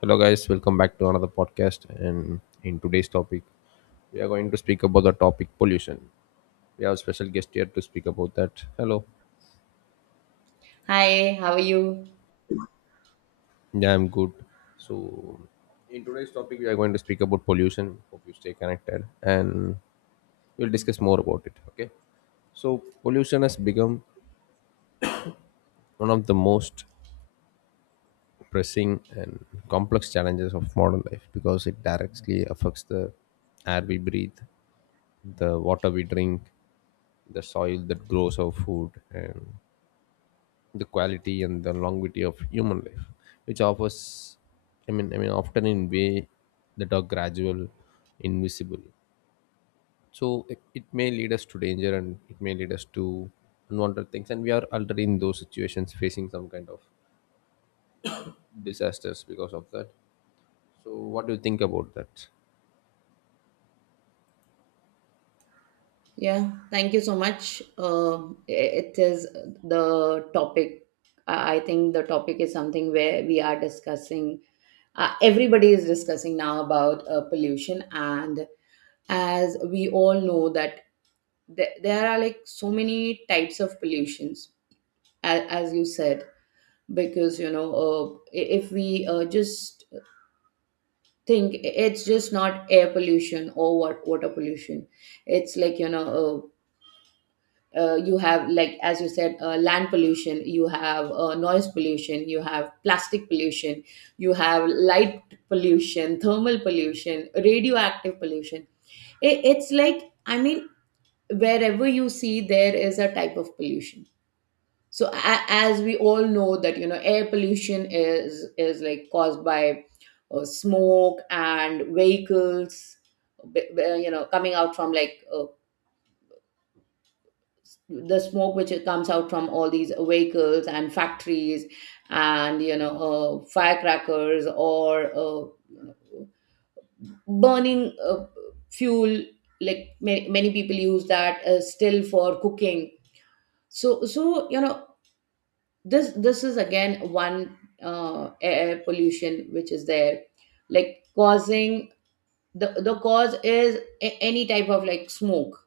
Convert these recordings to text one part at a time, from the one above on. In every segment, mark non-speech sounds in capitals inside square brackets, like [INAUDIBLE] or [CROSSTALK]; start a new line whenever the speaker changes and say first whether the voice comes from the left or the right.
left: Hello, guys. Welcome back to another podcast. And in today's topic, we are going to speak about the topic pollution. We have a special guest here to speak about that. Hello.
right: Hi, how are you?
left: Yeah, I'm good. So, in today's topic, we are going to speak about pollution. Hope you stay connected and we'll discuss more about it. Okay. So, pollution has become one of the most pressing and complex challenges of modern life because it directly affects the air we breathe, the water we drink, the soil that grows our food, and the quality and the longevity of human life, which offers, I mean, often in way that are gradual, invisible. So it may lead us to danger and it may lead us to unwanted things, and we are already in those situations facing some kind of disasters because of that. So, what do you think about that?
right: Yeah, thank you so much. It is the topic. I think the topic is something where we are discussing. Everybody is discussing now about pollution, and as we all know that there are like so many types of pollutions, as you said, because you know, if we just think it's just not air pollution or water pollution. It's like, you know, uh, you have, like as you said, land pollution, you have noise pollution, you have plastic pollution, you have light pollution, thermal pollution, radioactive pollution. It's like, I mean, wherever you see there is a type of pollution. So as we all know that, you know, air pollution is like caused by smoke and vehicles, you know, coming out from like the smoke which comes out from all these vehicles and factories. And you know, firecrackers or burning fuel, like many, many people use that still for cooking. So you know, this is again one air pollution which is there, like causing. The cause is any type of like smoke.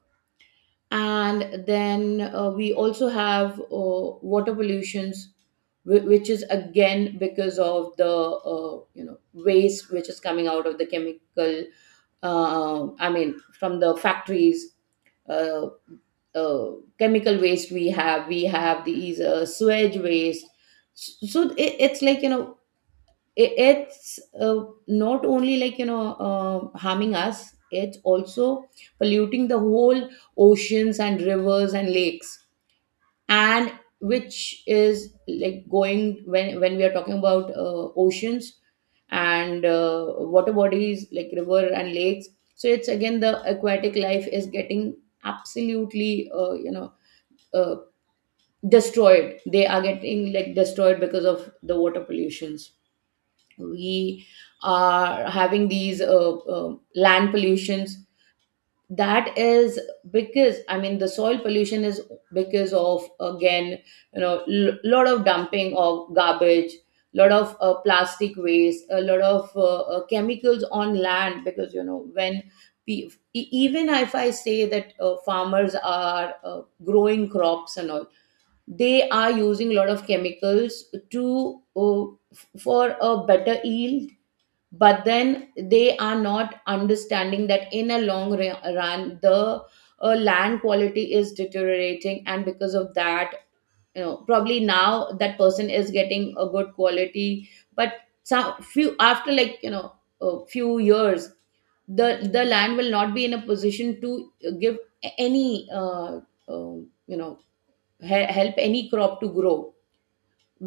right: And then we also have water pollutions, which is again because of the you know, waste which is coming out of the chemical, I mean, from the factories. uh, uh, Chemical waste, we have these sewage waste. So it's like, you know, it's not only, like you know, harming us, it's also polluting the whole oceans and rivers and lakes. And which is like going, when we are talking about oceans and water bodies like river and lakes. So it's again, the aquatic life is getting absolutely, you know, uh, destroyed. They are getting like destroyed because of the water pollutions. We are having these land pollutions, that is because, I mean, the soil pollution is because of, again, you know, lot of dumping of garbage, lot of plastic waste, a lot of chemicals on land, because you know, when even if I say that farmers are growing crops and all, they are using a lot of chemicals to for a better yield. But then they are not understanding that in a long run the land quality is deteriorating, and because of that, you know, probably now that person is getting a good quality, but some few after, like you know, a few years, the land will not be in a position to give any uh, you know, help any crop to grow.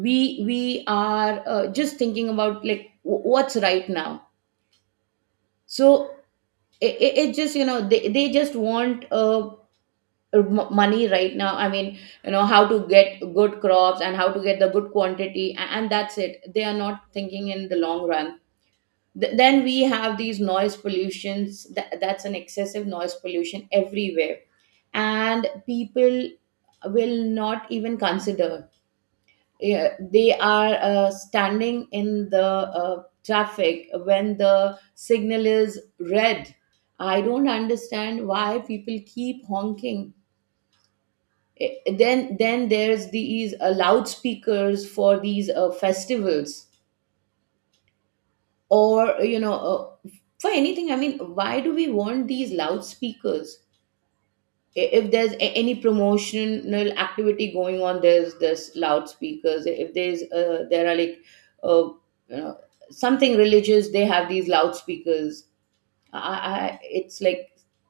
right: We are just thinking about like what's right now. So it just, you know, they just want money right now, I mean, you know, how to get good crops and how to get the good quantity, and that's it. They are not thinking in the long run. Then we have these noise pollutions, that's an excessive noise pollution everywhere, and people will not even consider. Yeah, they are standing in the traffic when the signal is red. I don't understand why people keep honking. Eh, then there's these loudspeakers for these festivals, or you know, for anything. I mean, why do we want these loudspeakers? If there's any promotional activity going on, there's this loudspeakers. If there's there are like uh, you know, something religious, they have these loudspeakers. I it's like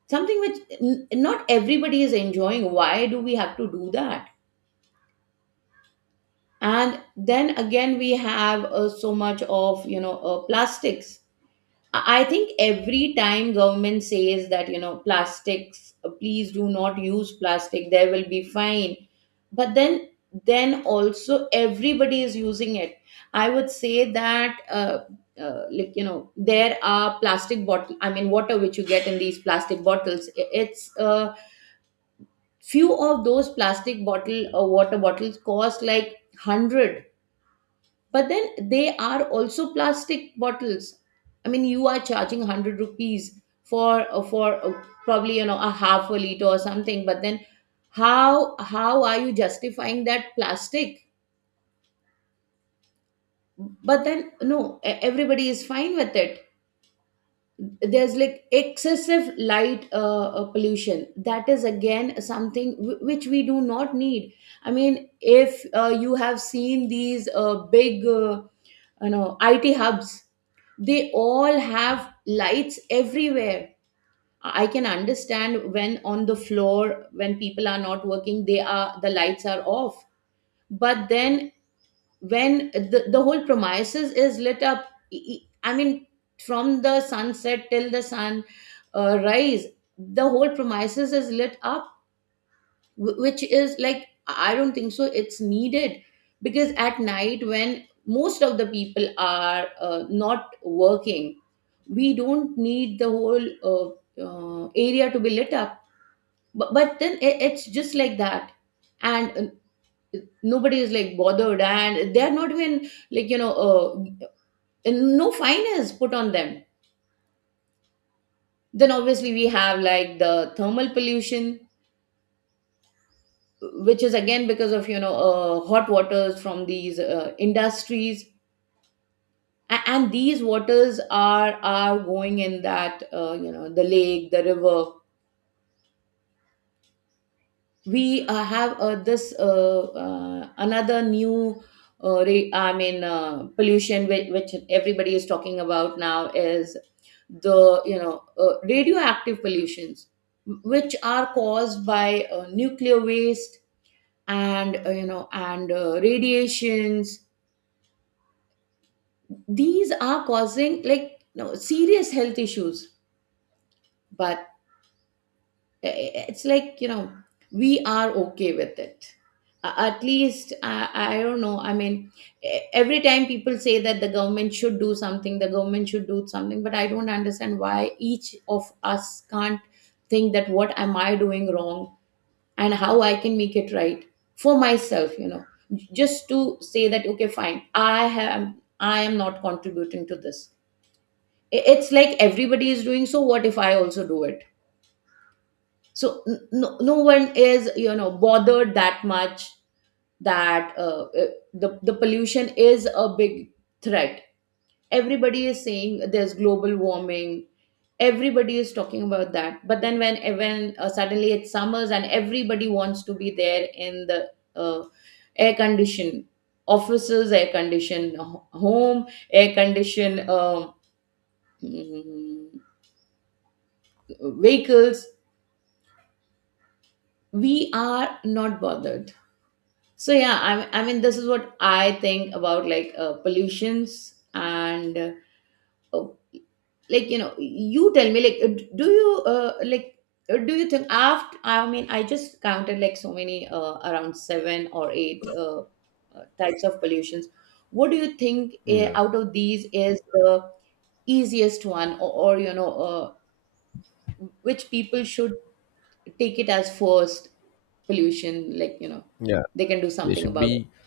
right: something which not everybody is enjoying. Why do we have to do that? And then again we have so much of, you know, plastics. I think every time government says that, you know, plastics, please do not use plastic, there will be fine. But then also everybody is using it. I would say that, like, you know, there are plastic bottle, I mean, water which you get in these plastic bottles. It's few of those plastic bottle or water bottles cost like 100, but then they are also plastic bottles. I mean, you are charging ₹100 for probably, you know, a half a liter or something. But then, how are you justifying that plastic? But then, no, everybody is fine with it. There's like excessive light pollution. That is again something which we do not need. I mean, if you have seen these big you know, IT hubs, they all have lights everywhere. I can understand, when on the floor when people are not working, they are, the lights are off. But then when the whole premises is lit up, I mean, from the sunset till the sun rise, the whole premises is lit up, which is like, I don't think so it's needed. Because at night, when most of the people are not working, we don't need the whole uh, area to be lit up. But then it's just like that, and nobody is like bothered, and they're not even like, you know, and no fine is put on them. Then obviously we have like the thermal pollution, which is again because of, you know, hot waters from these industries, and these waters are going in that, you know, the lake, the river. We have this another new I mean, pollution which everybody is talking about now is the, you know, radioactive pollutions, which are caused by nuclear waste and you know, and radiations. These are causing, like you know, serious health issues. But it's like, you know, we are okay with it. At least I don't know, I mean, every time people say that the government should do something, the government should do something, but I don't understand why each of us can't think that, what am I doing wrong and how I can make it right for myself, you know, just to say that, okay, fine, I am not contributing to this. It's like everybody is doing, so what if I also do it. So no, no one is, you know, bothered that much, that the pollution is a big threat. Everybody is saying there's global warming. Everybody is talking about that, but then when suddenly it's summers, and everybody wants to be there in the uh, air condition offices, air condition home, air condition, mm, vehicles, we are not bothered. So yeah, I mean, this is what I think about, like, pollutions and uh, like, you know, you tell me, like, do you think, after, I mean, I just counted like so many, around seven or eight types of pollutions. What do you think,
left: Yeah,
right: out of these is the easiest one, or you know, which people should take it as forced pollution, like you know,
left: yeah.
right: they can do
left: They
right: something
left: should
right: about
left: be
right: it?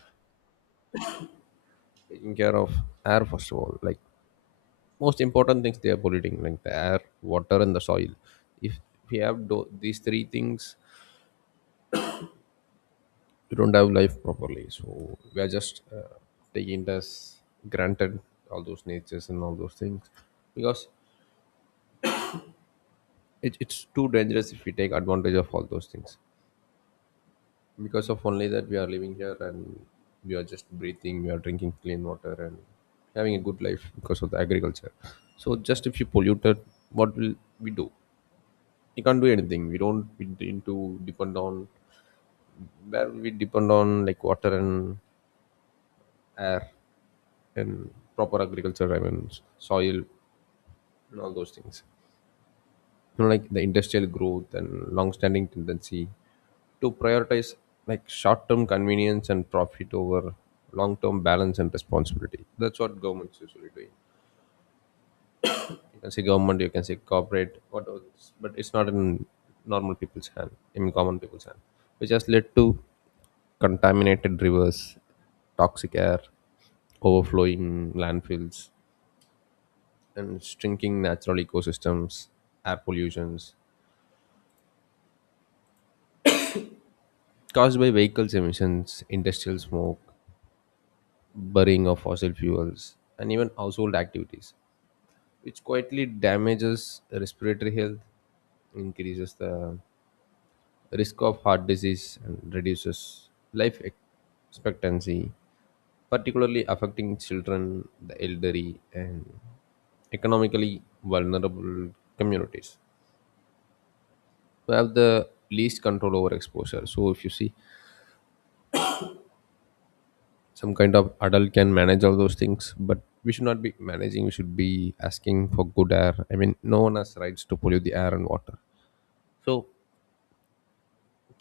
left: taking care of air first of all. Like most important things, they are polluting, like the air, water, and the soil. If we have do- these three things, we don't have life properly. So we are just taking it as granted all those natures and all those things because it's too dangerous if we take advantage of all those things. Because of only that we are living here, and we are just breathing, we are drinking clean water and having a good life because of the agriculture. So just if you pollute it, what will we do? We can't do anything. We don't, we need to depend on where we depend on, like water and air and proper agriculture, I mean, soil and all those things. You know, like the industrial growth and long-standing tendency to prioritize like short-term convenience and profit over long-term balance and responsibility. That's what governments usually doing. You can say government, you can say corporate, what else, but it's not in normal people's hand, in common people's hand, which has led to contaminated rivers, toxic air, overflowing landfills, and shrinking natural ecosystems. Air pollutions, caused by vehicles emissions, industrial smoke, burning of fossil fuels, and even household activities, which quietly damages respiratory health, increases the risk of heart disease, and reduces life expectancy, particularly affecting children, the elderly, and economically vulnerable communities who have the least control over exposure. So, if you see, some kind of adult can manage all those things, but we should not be managing. We should be asking for good air. I mean, no one has rights to pollute the air and water. So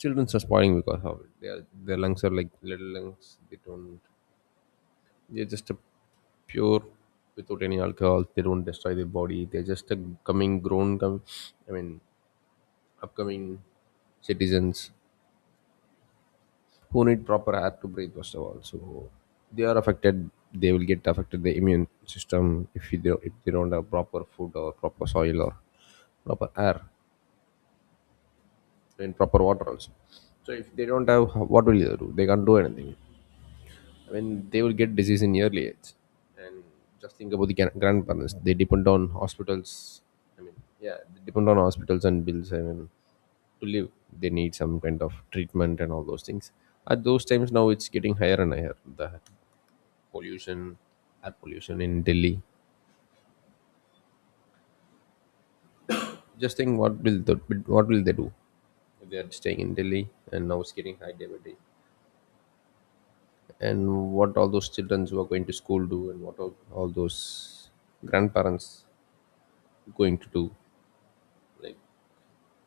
left: children are spoiling because of it. Their lungs are like little lungs. They don't, they're just a pure, without any alcohol, they don't destroy their body. They're just a coming grown com- I mean, upcoming citizens who need proper air to breathe first of all. So they are affected, they will get affected the immune system if you do, if they don't have proper food or proper soil or proper air and proper water also. So if they don't have, what will they do? They can't do anything. I mean, they will get disease in early age. And just think about the grandparents. They depend on hospitals. I mean, yeah, they depend on hospitals and bills. I mean, to live, they need some kind of treatment and all those things. At those times, now it's getting higher and higher. The pollution, air pollution in Delhi. Just think, what will the, what will they do? They are staying in Delhi and now it's getting high day by day. And what all those children who are going to school do, and what all those grandparents going to do? Like,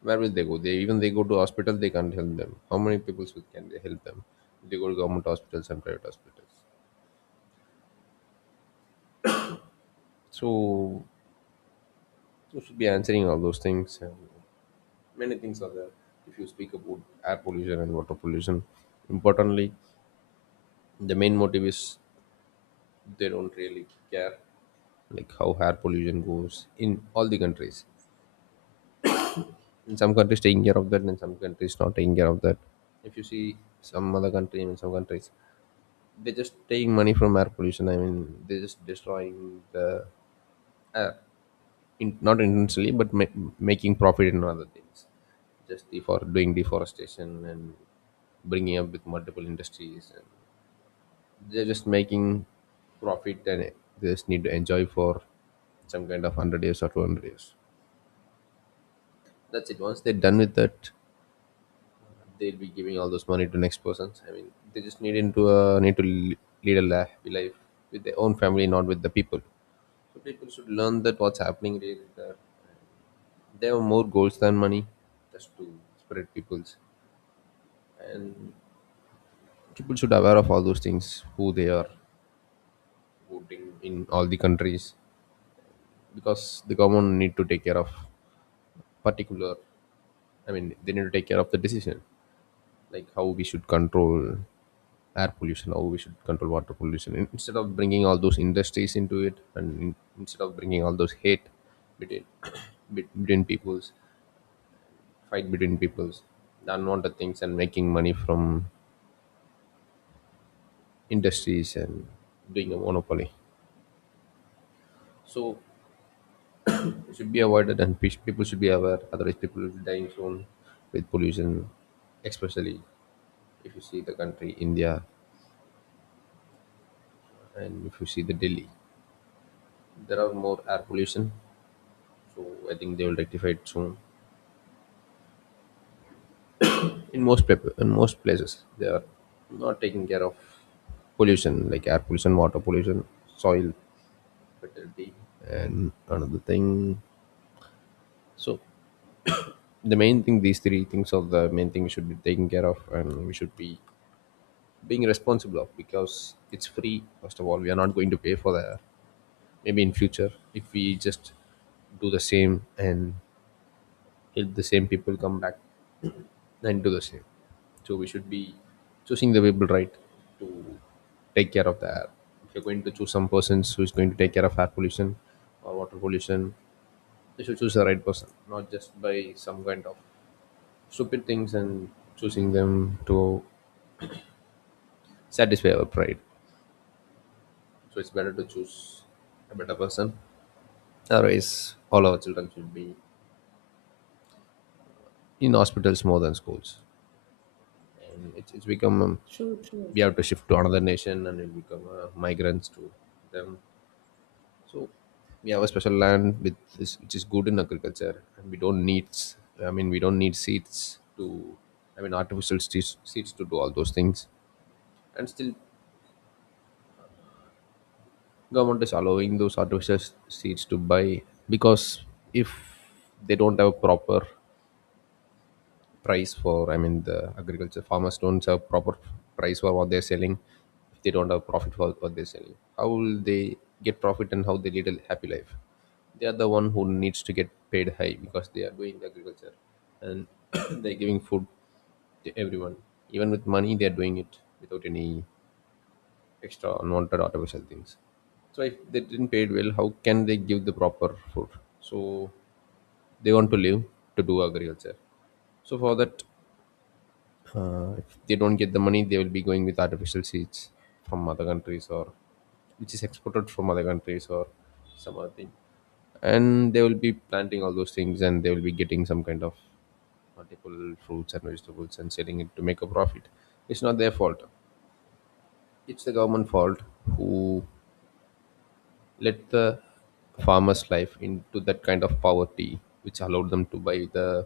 left: where will they go? They even they go to hospital, they can't help them. How many people can they help them? They go to government hospitals and private hospitals. So you should be answering all those things, and many things are there. If you speak about air pollution and water pollution, importantly, the main motive is they don't really care like how air pollution goes in all the countries. In some countries taking care of that, in some countries not taking care of that. If you see some other country, in some countries, they're just taking money from air pollution. I mean, they're just destroying the air, in, not intentionally, but making profit in other things. Just the for doing deforestation and bringing up with multiple industries. And they're just making profit, and they just need to enjoy for some kind of hundred years or 200 years. That's it. Once they're done with that, they'll be giving all those money to next persons. I mean, they just need to lead a life with their own family, not with the people. So people should learn that what's happening really. That there are more goals than money, just to spread people's. And people should aware of all those things, who they are voting in all the countries, because the government need to take care of particular. I mean, they need to take care of the decision, like how we should control air pollution, how we should control water pollution. Instead of bringing all those industries into it, and instead of bringing all those hate between [COUGHS] between peoples, fight between peoples, the unwanted things, and making money from industries and doing a monopoly. So it should be avoided, and people should be aware. Otherwise, people will be dying soon with pollution, especially if you see the country India, and if you see the Delhi, there are more air pollution. So I think they will rectify it soon. In most people, in most places, they are not taking care of pollution like air pollution, water pollution, soil fertility, and another thing. So the main thing, these three things are the main thing we should be taking care of, and we should be being responsible of, because it's free. First of all, we are not going to pay for the air. Maybe in future, if we just do the same and help the same people come back and do the same. So we should be choosing the people right to take care of the air. If you're going to choose some persons who is going to take care of air pollution or water pollution, you should choose the right person, not just by some kind of stupid things and choosing them to satisfy our pride. So it's better to choose a better person. Otherwise, all our children should be in hospitals more than schools. And it's become,
right: True, true.
left: we have to shift to another nation, and we become migrants to them. So we have a special land with this, which is good in agriculture, and we don't need. I mean, we don't need seeds to. I mean, artificial seeds, seeds to do all those things, and still, government is allowing those artificial seeds to buy because if they don't have a proper price for, I mean, the agriculture farmers don't have proper price for what they're selling. If they don't have profit for what they're selling, how will they get profit and how they lead a happy life? They are the one who needs to get paid high because they are doing agriculture. And [COUGHS] [CLEARS THROAT] they're giving food to everyone, even with money they're doing it without any extra unwanted artificial things. So if they didn't pay it well, how can they give the proper food? So they want to live to do agriculture. So for that, if they don't get the money, they will be going with artificial seeds from other countries or which is exported from other countries or some other thing. And they will be planting all those things, and they will be getting some kind of multiple fruits and vegetables and selling it to make a profit. It's not their fault. It's the government fault who let the farmer's life into that kind of poverty which allowed them to buy the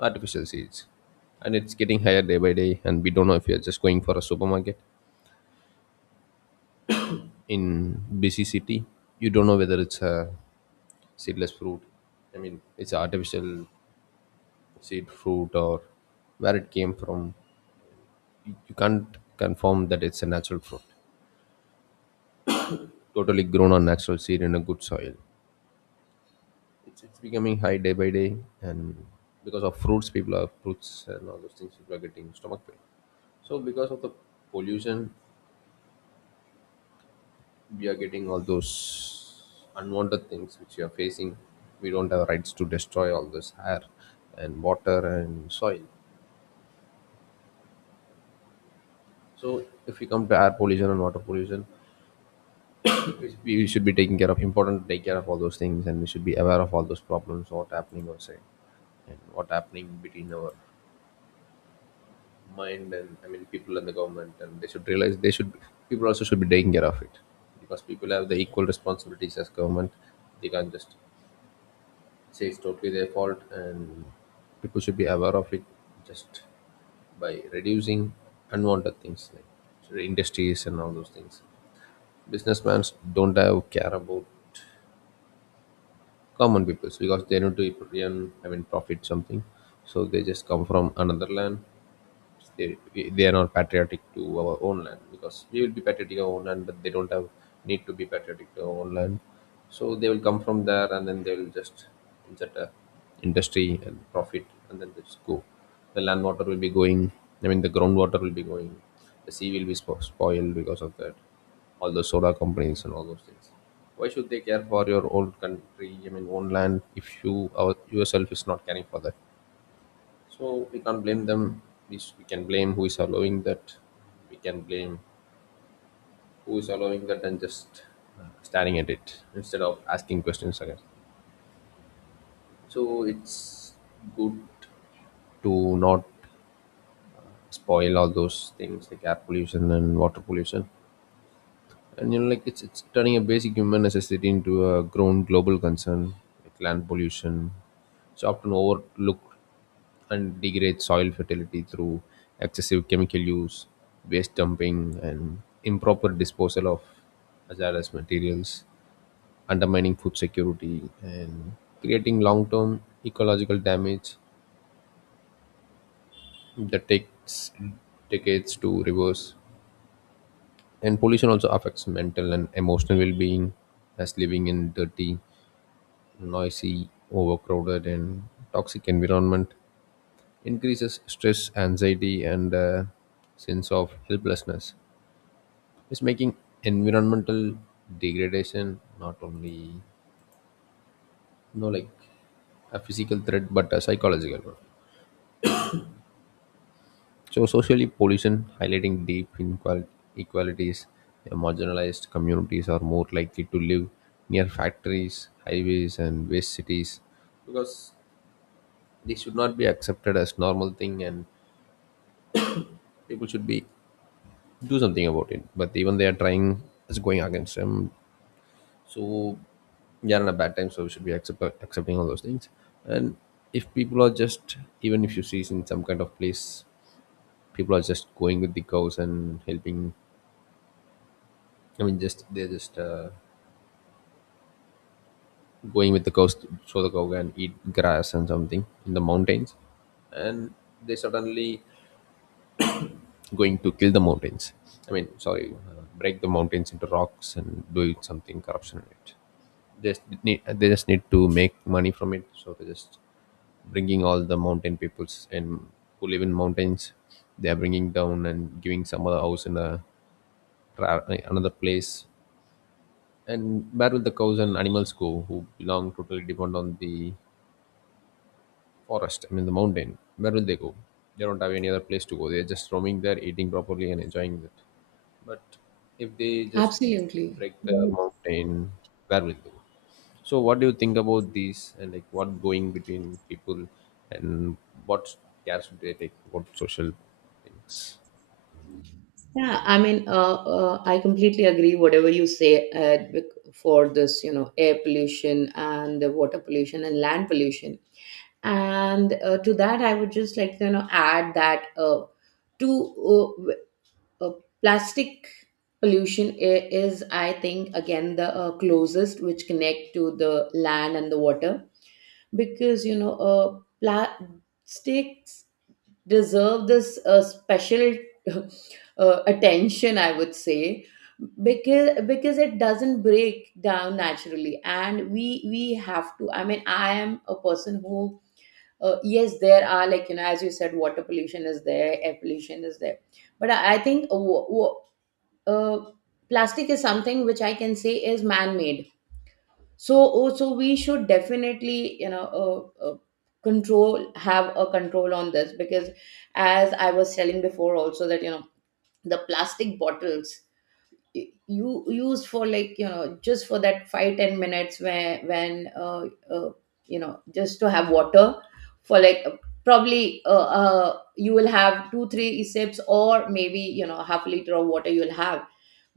left: artificial seeds, and it's getting higher day by day. And we don't know, if you're just going for a supermarket in busy city, you don't know whether it's a seedless fruit, I mean it's a artificial seed fruit, or where it came from. You can't confirm that it's a natural fruit totally grown on natural seed in a good soil. It's becoming high day by day. And because of fruits people are fruits and all those things, people are getting stomach pain. So because of the pollution, we are getting all those unwanted things which we are facing. We don't have rights to destroy all this air and water and soil. So if we come to air pollution and water pollution, we should be taking care of important to take care of all those things, and we should be aware of all those problems what happening outside and what happening between our mind and I mean people and the government, and they should realize they should people also should be taking care of it, because people have the equal responsibilities as government. They can't just say it's totally their fault, and people should be aware of it just by reducing unwanted things like industries and all those things. Businessmen don't have care about common people because they need to earn I mean profit something. So they just come from another land, they, they are not patriotic to our own land because we will be patriotic to our own land, but they don't have need to be patriotic to our own land. So they will come from there and then they will just insert a industry and profit and then they just go. The land water will be going, I mean the groundwater will be going, the sea will be spoiled because of that, all those solar companies and all those things. Why should they care for your own country, I mean own land, if you yourself is not caring for that? So we can't blame them. We can blame who is allowing that. We can blame who is allowing that and just staring at it instead of asking questions again. So it's good to not spoil all those things like air pollution and water pollution. And you know like it's turning a basic human necessity into a grown global concern. Like land pollution, it's often overlooked and degrades soil fertility through excessive chemical use, waste dumping, and improper disposal of hazardous materials, undermining food security and creating long-term ecological damage that takes decades to reverse. And pollution also affects mental and emotional well-being, as living in dirty, noisy, overcrowded, and toxic environment increases stress, anxiety, and a sense of helplessness. It's making environmental degradation not only know like a physical threat but a psychological one. So socially pollution highlighting deep inequalities, marginalized communities are more likely to live near factories, highways, and waste cities, because they should not be accepted as normal thing and people should be do something about it, but even they are trying, it's going against them. So we are in a bad time, so we should be accepting all those things. And if people are just, even if you see in some kind of place, people are just going with the cows and helping, I mean just they're just going with the cows so the cow can eat grass and something in the mountains. And they suddenly going to kill the mountains. I mean, sorry, break the mountains into rocks and do something corruption in it. They just need to make money from it, so they just bringing all the mountain peoples and who live in mountains. They are bringing down and giving some other house in a tra- another place. And where will the cows and animals go who belong totally depend on the forest, I mean the mountain, where will they go? They don't have any other place to go. They're just roaming there, eating properly and enjoying it. But if they just
right: Absolutely
left: break the
right: right.
left: mountain, where will they go? So, what do you think about these and like what going between people and what cares should they take about social things?
right: Yeah, I mean, I completely agree whatever you say, for this, you know, air pollution and the water pollution and land pollution. And to that, I would just like to, you know, add that to w- uh, plastic pollution is, I think, again the closest which connect to the land and the water. Because you know, plastics deserve this special [LAUGHS] attention, I would say. Because it doesn't break down naturally, and we have to, I mean, I am a person who yes, there are like, you know, as you said, water pollution is there, air pollution is there, but I think, uh, plastic is something which I can say is man made. So we should definitely, you know, uh, uh, control have a control on this, because as I was telling before also that, you know, the plastic bottles you used for, like you know, just for that 5-10 minutes where when you know, just to have water for like probably, you will have 2-3 sips, or maybe you know, half a liter of water you'll have.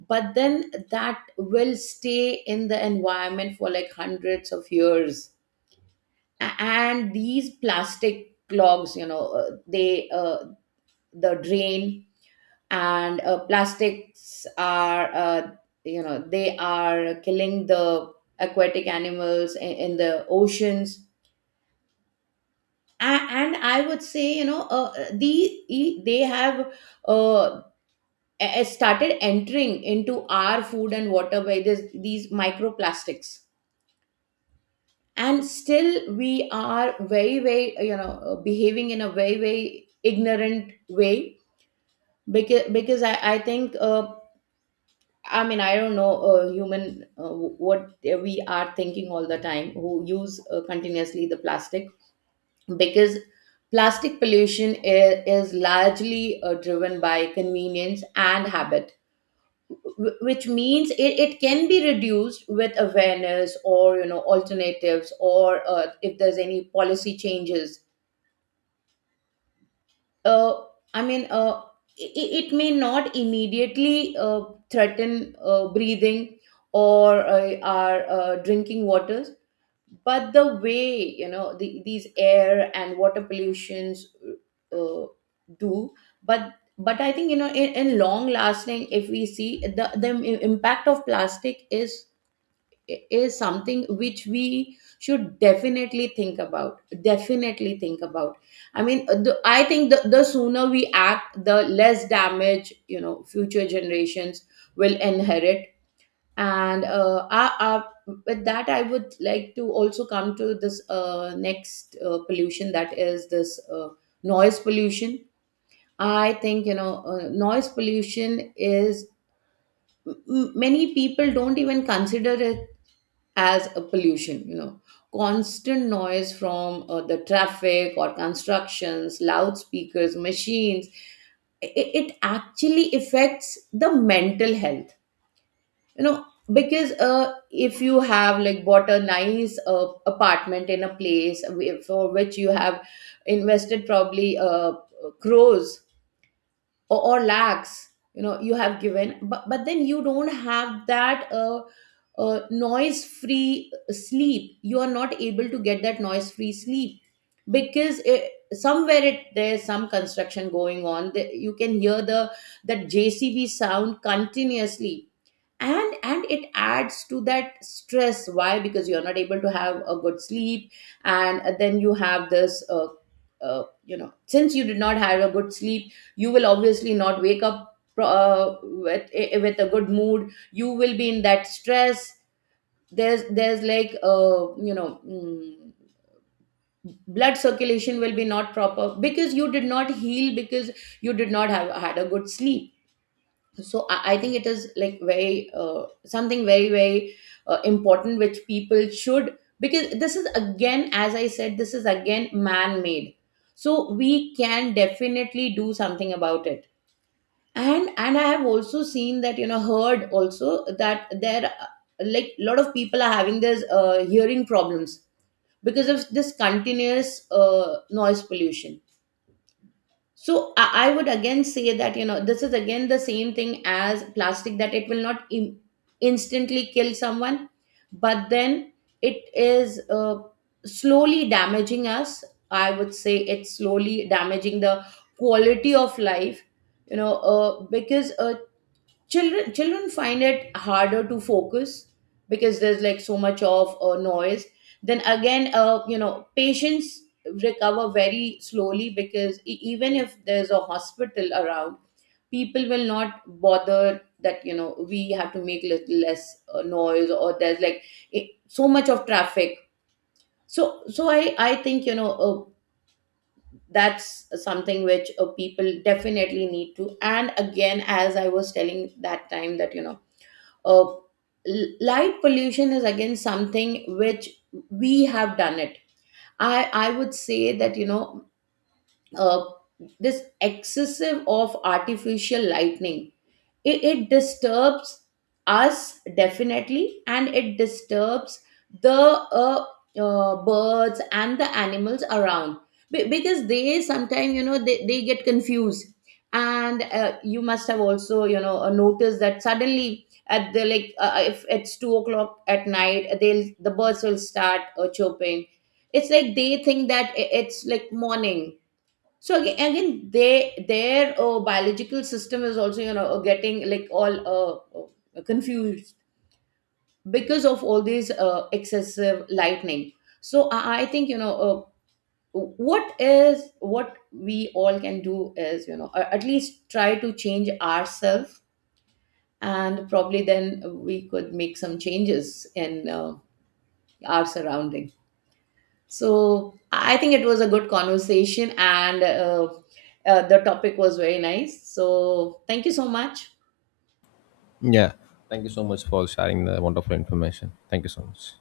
right: But then that will stay in the environment for like hundreds of years. And these plastic clogs, you know, the drain, and plastics are, you know, they are killing the aquatic animals in the oceans. And I would say, you know, they have uh, started entering into Our food and water by this, these microplastics. And still we are very behaving in a very very ignorant way. Because I think, I mean, I don't know, human, what we are thinking all the time, who use continuously the plastic. Because plastic pollution is largely driven by convenience and habit, which means it can be reduced with awareness or alternatives, or if there's any policy changes. uh, I mean, uh, it may not immediately threaten breathing or our drinking waters. But the way these air and water pollutions uh, do, but but I think in long lasting, if we see the impact of plastic, is something which we should definitely think about, definitely think about. I mean I think the sooner we act, the less damage future generations will inherit. and uh, I, I, with that, I would like to also come to this next pollution, that is this noise pollution. I think noise pollution is, many people don't even consider it as a pollution, you know. Constant noise from the traffic or constructions, loudspeakers, machines, it actually affects the mental health, you know. Because if you have like bought a nice apartment in a place for which you have invested, probably crores or lakhs, you know, you have given, but then you don't have that noise free sleep. You are not able to get that noise free sleep, because somewhere it there's some construction going on. You can hear the, that JCB sound continuously. And it adds to that stress. Why? Because you're not able to have a good sleep. And then you have this, you know, since you did not have a good sleep, you will obviously not wake up with a good mood. You will be in that stress. There's like, blood circulation will be not proper, because you did not heal, because you did not have had a good sleep. So I think it is like very something very very important, which people should, because this is again, as I said, this is again man made, so we can definitely do something about it. And I have also seen that, you know, heard also, that there like a lot of people are having this hearing problems, because of this continuous noise pollution. So I would again say that, you know, this is again the same thing as plastic, that it will not instantly kill someone, but then it is slowly damaging us. I would say it's slowly damaging the quality of life. You know, because children find it harder to focus, because there's like so much of noise. Then again, patients recover very slowly, because even if there's a hospital around, people will not bother that, you know, we have to make little less noise, or there's like so much of traffic. So I think that's something which people definitely need to. And again, as I was telling that time, that you know, uh, light pollution is again something which we have done it. I i would say that, you know, uh, this excessive of artificial lightning, it disturbs us definitely, and it disturbs the birds and the animals around. Because they sometimes, you know, they get confused. And you must have also, you know, noticed that suddenly at the, if it's 2 o'clock at night, the birds will start chirping. It's like they think that it's like morning. So again, they their biological system is also, you know, getting like all confused, because of all these excessive lightning. So I think, you know, what we all can do is, you know, at least try to change ourselves, and probably then we could make some changes in our surrounding. So I think it was a good conversation, and the topic was very nice. So thank you so much.
left: Yeah. Thank you so much for sharing the wonderful information. Thank you so much.